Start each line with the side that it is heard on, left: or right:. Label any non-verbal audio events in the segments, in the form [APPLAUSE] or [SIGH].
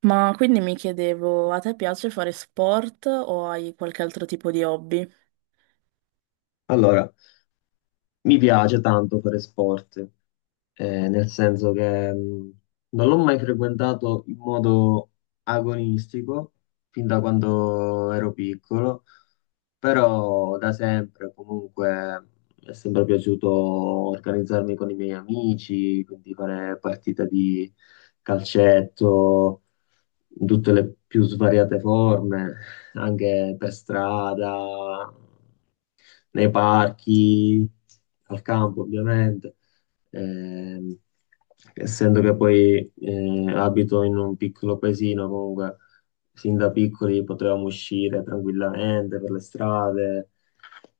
right: Ma quindi mi chiedevo, a te piace fare sport o hai qualche altro tipo di hobby?
left: Allora, mi piace tanto fare sport, nel senso che non l'ho mai frequentato in modo agonistico fin da quando ero piccolo, però da sempre comunque mi è sempre piaciuto organizzarmi con i miei amici, quindi fare partite di calcetto in tutte le più svariate forme, anche per strada, nei parchi, al campo ovviamente. Ehm, Essendo che poi abito in un piccolo paesino, comunque sin da piccoli potevamo uscire tranquillamente per le strade,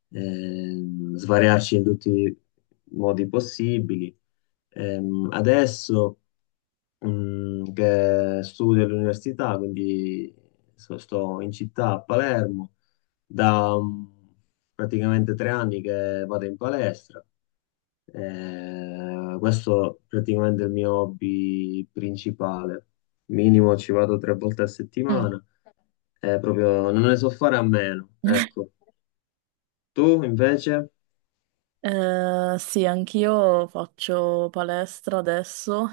left: svariarci in tutti i modi possibili. Adesso che studio all'università, quindi sto in città a Palermo, da praticamente 3 anni che vado in palestra. Questo praticamente è il mio hobby principale. Minimo ci vado 3 volte a
right: Mm.
left: settimana. Proprio non ne so fare a meno. Ecco.
right: [LAUGHS]
left: Tu invece?
right: Sì, anch'io faccio palestra adesso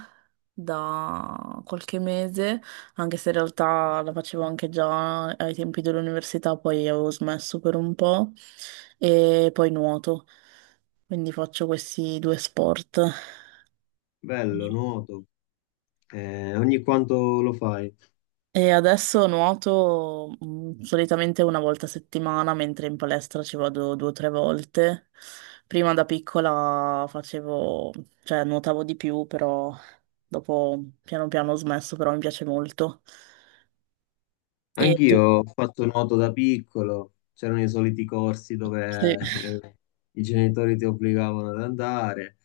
right: da qualche mese, anche se in realtà la facevo anche già ai tempi dell'università, poi avevo smesso per un po' e poi nuoto, quindi faccio questi due sport.
left: Bello, nuoto. Ogni quanto lo fai?
right: E adesso nuoto solitamente una volta a settimana, mentre in palestra ci vado due o tre volte. Prima da piccola facevo, cioè nuotavo di più, però dopo piano piano ho smesso, però mi piace molto. E tu?
left: Anch'io ho fatto nuoto da piccolo, c'erano i soliti corsi
right: Sì.
left: dove
right: [LAUGHS]
left: [LAUGHS] i genitori ti obbligavano ad andare.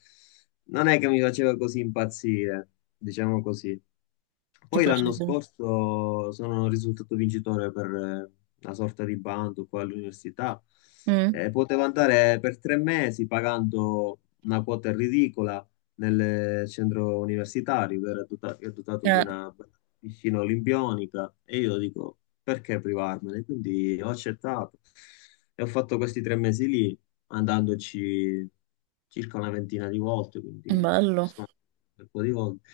left: Non è che mi faceva così impazzire, diciamo così.
right: ti
left: Poi
right: piace?
left: l'anno scorso sono risultato vincitore per una sorta di bando qua all'università.
right: Mm.
left: Potevo andare per 3 mesi pagando una quota ridicola nel centro universitario che era che è dotato di
right: Eh,
left: una piscina olimpionica e io dico, perché privarmene? Quindi ho accettato e ho fatto questi 3 mesi lì, andandoci circa una ventina di volte, quindi ci
right: bello.
left: sono andato un bel po' di volte.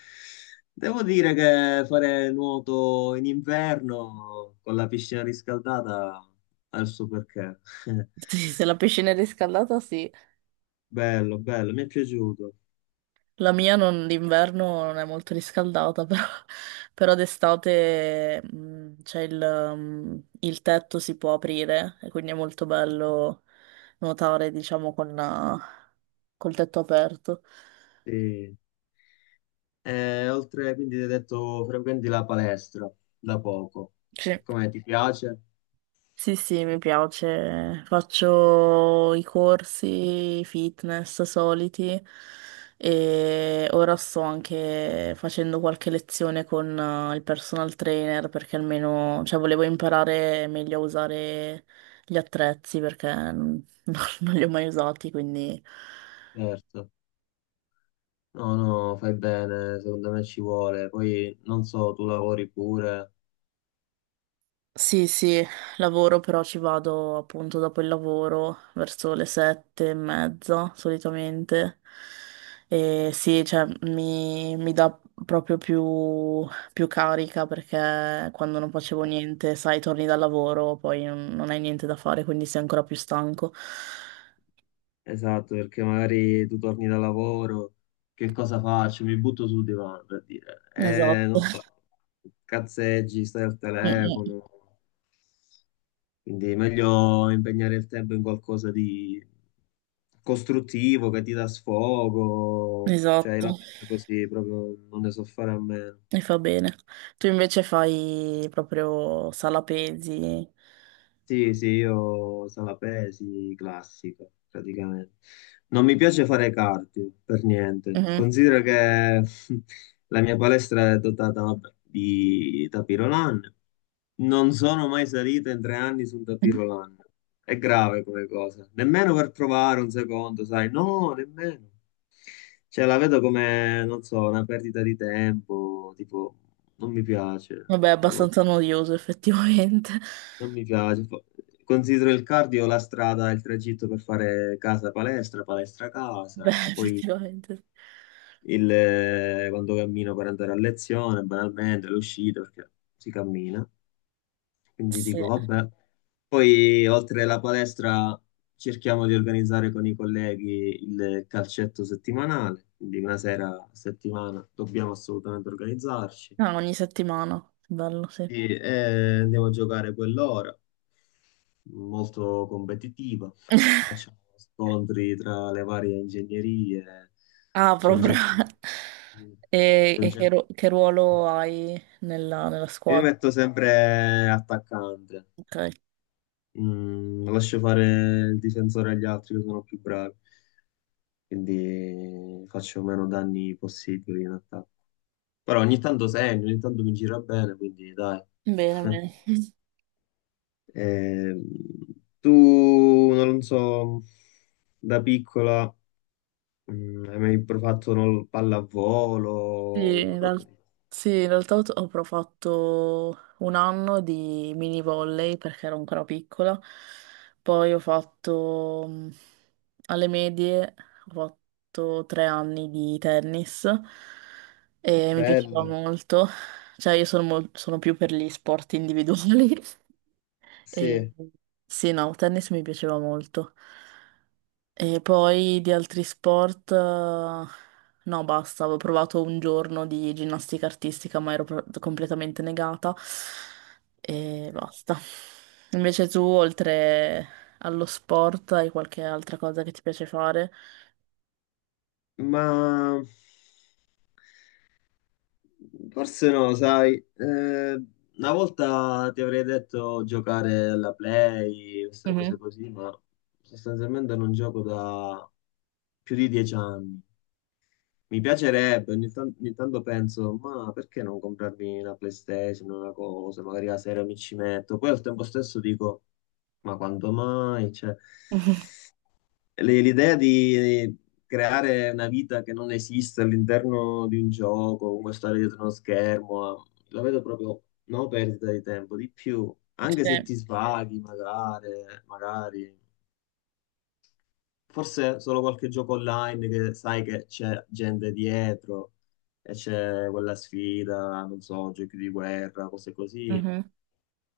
left: Devo dire che fare nuoto in inverno con la piscina riscaldata ha il suo perché. [LAUGHS]
right: Sì, se la piscina è riscaldata, sì.
left: Bello, bello, mi è piaciuto.
right: La mia d'inverno non è molto riscaldata, però, [LAUGHS] però d'estate c'è il tetto si può aprire e quindi è molto bello nuotare, diciamo, col tetto aperto.
left: Sì. E oltre, quindi ti hai detto, frequenti la palestra da poco.
right: Sì.
left: Come ti piace?
right: Sì, sì, mi piace. Faccio i corsi fitness soliti e ora sto anche facendo qualche lezione con il personal trainer perché almeno, cioè, volevo imparare meglio a usare gli attrezzi perché non, [LAUGHS] non li ho mai usati, quindi
left: Certo. No, no, fai bene, secondo me ci vuole. Poi non so, tu lavori pure.
right: sì, sì, lavoro però ci vado appunto dopo il lavoro, verso le sette e mezza solitamente. E sì, cioè mi dà proprio più carica perché quando non facevo niente, sai, torni dal lavoro, poi non hai niente da fare, quindi sei ancora più stanco.
left: Esatto, perché magari tu torni da lavoro, che cosa faccio? Mi butto sul divano per dire.
right: Esatto. [LAUGHS]
left: Non so, cazzeggi, stai al
right: Mm,
left: telefono. Quindi è meglio impegnare il tempo in qualcosa di costruttivo che ti dà sfogo. Cioè, io la
right: esatto,
left: penso così, proprio non ne so fare a meno.
right: mi fa bene. Tu invece fai proprio sala pesi.
left: Sì, sì, io sala pesi, classica, praticamente. Non mi piace fare cardio, per niente.
right: Mhm.
left: Considero che [LAUGHS] la mia palestra è dotata, vabbè, di tapirolan. Non sono mai salito in 3 anni su un tapirolan. È grave come cosa. Nemmeno per provare un secondo, sai? No, nemmeno. Cioè, la vedo come, non so, una perdita di tempo, tipo, non mi piace,
right: Vabbè, è
left: non lo
right: abbastanza noioso effettivamente.
left: non mi
right: [LAUGHS]
left: piace. Considero il cardio la strada, il tragitto per fare casa-palestra,
right: Beh,
left: palestra-casa, poi
right: effettivamente.
left: quando cammino per andare a lezione, banalmente, l'uscita, perché si cammina. Quindi
right: Sì.
left: dico, vabbè. Poi, oltre alla palestra, cerchiamo di organizzare con i colleghi il calcetto settimanale, quindi una sera a settimana dobbiamo assolutamente organizzarci.
right: Ah, ogni settimana. Bello, sì.
left: Sì, andiamo a giocare quell'ora, molto competitiva.
right: [LAUGHS]
left: Facciamo scontri tra le varie ingegnerie.
right: Ah,
left: C'è un
right: proprio.
left: certo... c'è un
right: E
left: certo-
right: che ruolo hai nella
left: Io mi
right: squadra?
left: metto sempre attaccante.
right: Ok.
left: Lascio fare il difensore agli altri che sono più bravi, quindi faccio meno danni possibili in attacco. Però ogni tanto segno, ogni tanto mi gira bene, quindi dai.
right: Bene, bene.
left: Ehm, Tu, non so, da piccola hai mai provato non, lo-
right: Sì,
left: pallavolo?
right: in real- sì, in realtà ho però fatto un anno di mini volley perché ero ancora piccola, poi ho fatto alle medie, ho fatto tre anni di tennis e mi piaceva
left: Bello.
right: molto, cioè io sono più per gli sport individuali [LAUGHS] e
left: Sì,
right: sì, no, tennis mi piaceva molto. E poi di altri sport, no, basta, avevo provato un giorno di ginnastica artistica, ma ero completamente negata e basta. Invece tu, oltre allo sport, hai qualche altra cosa che ti piace fare?
left: ma forse no, sai, una volta ti avrei detto giocare alla Play, queste cose
right: Mhm.
left: così, ma sostanzialmente non gioco da più di 10 anni. Mi piacerebbe, ogni tanto penso, ma perché non comprarmi una PlayStation, una cosa, magari la sera mi ci metto. Poi al tempo stesso dico, ma quando mai? Cioè,
right: [LAUGHS]
left: l'idea di creare una vita che non esiste all'interno di un gioco, comunque stare dietro uno schermo, la vedo proprio no perdita di tempo, di più, anche se
right: Sì.
left: ti svaghi magari, magari, forse solo qualche gioco online che sai che c'è gente dietro e c'è quella sfida, non so, giochi di guerra, cose così,
right: Mhm.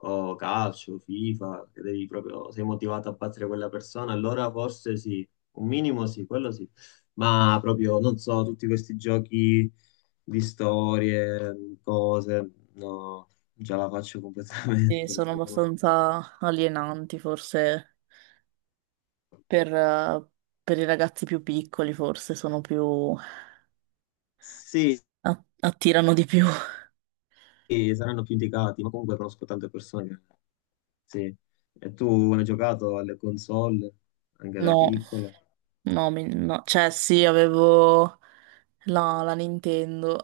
left: o calcio, FIFA, che devi proprio, sei motivato a battere quella persona, allora forse sì, un minimo sì, quello sì, ma proprio, non so, tutti questi giochi di storie, cose, no, già la faccio
right: Sì,
left: completamente.
right: sono
left: [LAUGHS] No.
right: abbastanza alienanti, forse per, eh, per i ragazzi più piccoli, forse sono più...
left: Sì,
right: attirano di più. [LAUGHS]
left: sì, saranno più indicati, ma comunque conosco tante persone che... Sì. E tu hai giocato alle console, anche da
right: No.
left: piccola?
right: No, cioè sì, avevo la Nintendo,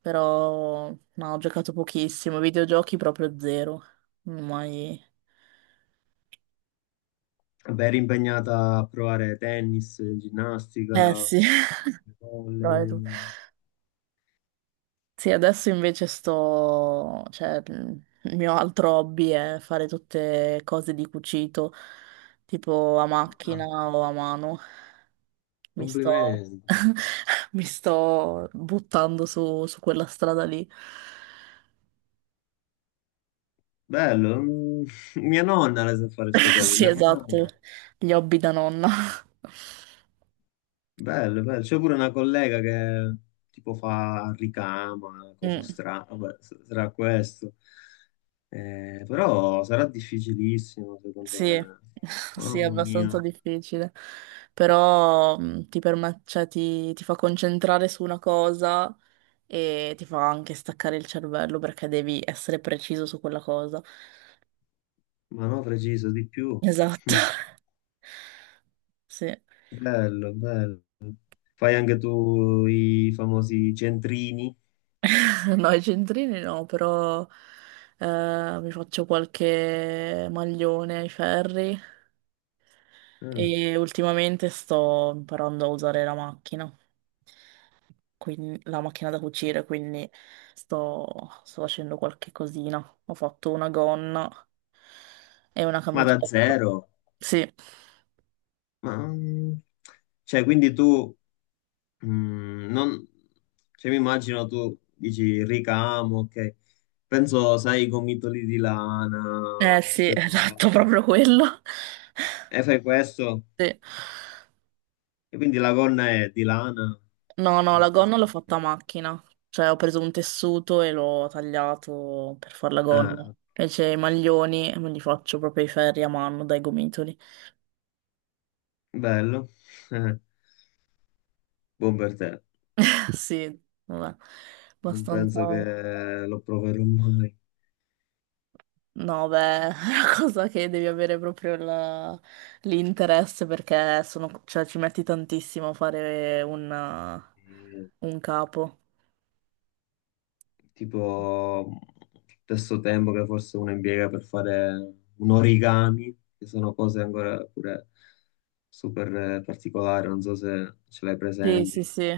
right: però no, ho giocato pochissimo, videogiochi proprio zero, non ho mai...
left: Beh, eri impegnata a provare tennis,
right: Eh
left: ginnastica,
right: sì. [LAUGHS] Però è tu-
left: volley.
right: sì, adesso invece sto... cioè il mio altro hobby è fare tutte cose di cucito, tipo a macchina
left: Ah,
right: o a mano. Mi sto...
left: complimenti.
right: [LAUGHS] mi sto buttando su su quella strada lì.
left: Bello, [LAUGHS] mia nonna le sa fare queste
right: [LAUGHS]
left: cose,
right: Sì,
left: mia
right: esatto,
left: mamma.
right: gli hobby da nonna.
left: Bello, bello. C'è pure una collega che tipo fa ricama, cose
right: Mm,
left: strane, vabbè, sarà questo. Però sarà difficilissimo, secondo
right: sì,
left: me.
right: [LAUGHS] sì, è
left: Mamma
right: abbastanza
left: mia,
right: difficile, però ti permette, cioè, ti fa concentrare su una cosa e ti fa anche staccare il cervello perché devi essere preciso su quella cosa.
left: ma no, preciso di più. [LAUGHS]
right: Esatto,
left: Mm.
right: [LAUGHS] sì.
left: Bello, bello. Fai anche tu i famosi centrini?
right: [LAUGHS] No, i centrini no, però mi faccio qualche maglione ai ferri
left: Mm.
right: e ultimamente sto imparando a usare la macchina. Quin- la macchina da cucire, quindi sto, sto facendo qualche cosina. Ho fatto una gonna e una
left: Ma da
right: camicetta.
left: zero.
right: Sì,
left: Ma, cioè, quindi tu Mm, non- cioè, mi immagino tu dici ricamo, ok. Penso, sai, i gomitoli di
right: eh
left: lana,
right: sì, [LAUGHS]
left: queste
right: esatto,
left: cose.
right: proprio quello.
left: E fai questo,
right: Sì.
left: e quindi la gonna è di lana.
right: No, no, la gonna l'ho fatta a macchina, cioè ho preso un tessuto e l'ho tagliato per fare la gonna.
left: Ah,
right: Invece i maglioni me li faccio proprio i ferri a mano dai gomitoli.
left: bello. [LAUGHS] Buon per te.
right: [LAUGHS] Sì, vabbè,
left: Non
right: abbastanza.
left: penso che lo proverò mai.
right: No, beh, [LAUGHS] è una cosa che devi avere proprio l'interesse perché sono, cioè, ci metti tantissimo a fare
left: Eh,
right: un capo.
left: tipo stesso tempo che forse uno impiega per fare un origami, che sono cose ancora pure super particolari, non so se ce l'hai
right: Sì, sì,
left: presenti.
right: sì,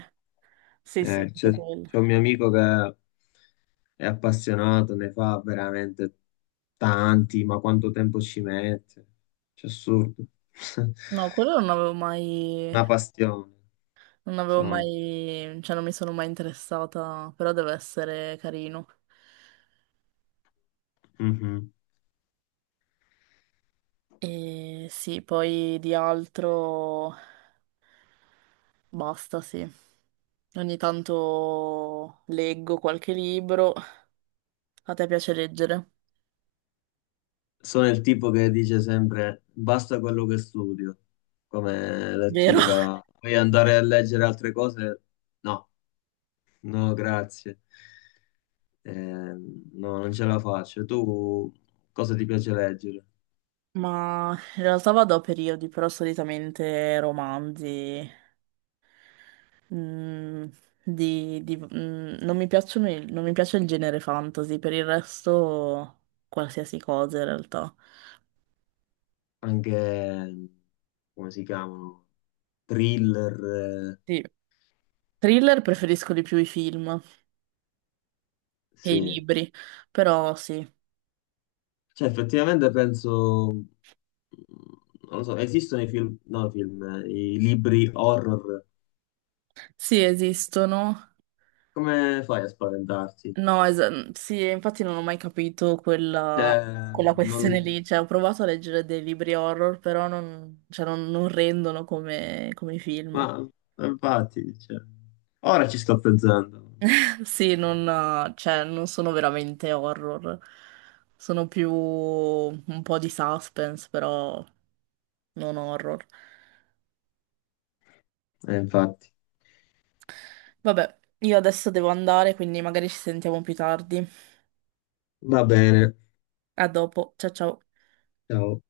right: sì, sì,
left: Eh, c'è
right: anche quello.
left: c'è un mio amico che è appassionato, ne fa veramente tanti, ma quanto tempo ci mette? C'è assurdo. [LAUGHS]
right: No, quello non avevo mai,
left: Una passione,
right: non avevo
left: sono.
right: mai, cioè non mi sono mai interessata, però deve essere carino.
left: Mhm.
right: E sì, poi di altro basta, sì. Ogni tanto leggo qualche libro. A te piace leggere,
left: Sono il tipo che dice sempre basta quello che studio come
right: vero?
left: lettura, poi andare a leggere altre cose, no, no, grazie. No, non ce la faccio. Tu cosa ti piace leggere?
right: Ma in realtà vado a periodi, però solitamente romanzi. mm, Non mi piacciono non mi piace il genere fantasy, per il resto qualsiasi cosa in realtà.
left: Anche, come si chiamano? Thriller,
right: Sì. Thriller preferisco di più i film che i
left: sì.
right: libri, però sì,
left: Cioè, effettivamente penso, non lo so, esistono i film, no, i film, i libri horror.
right: sì esistono.
left: Come fai a spaventarti?
right: No, es- mm, Sì, infatti non ho mai capito
left: Cioè,
right: quella questione lì,
left: non-
right: cioè ho provato a leggere dei libri horror, però non, cioè, non- non rendono come come i film.
left: ma infatti, cioè, ora ci sto pensando.
right: [LAUGHS] Sì, non sono veramente horror, sono più un po' di suspense, però non horror.
left: Infatti,
right: Vabbè, io adesso devo andare, quindi magari ci sentiamo più tardi.
left: va bene,
right: A dopo, ciao ciao.
left: ciao.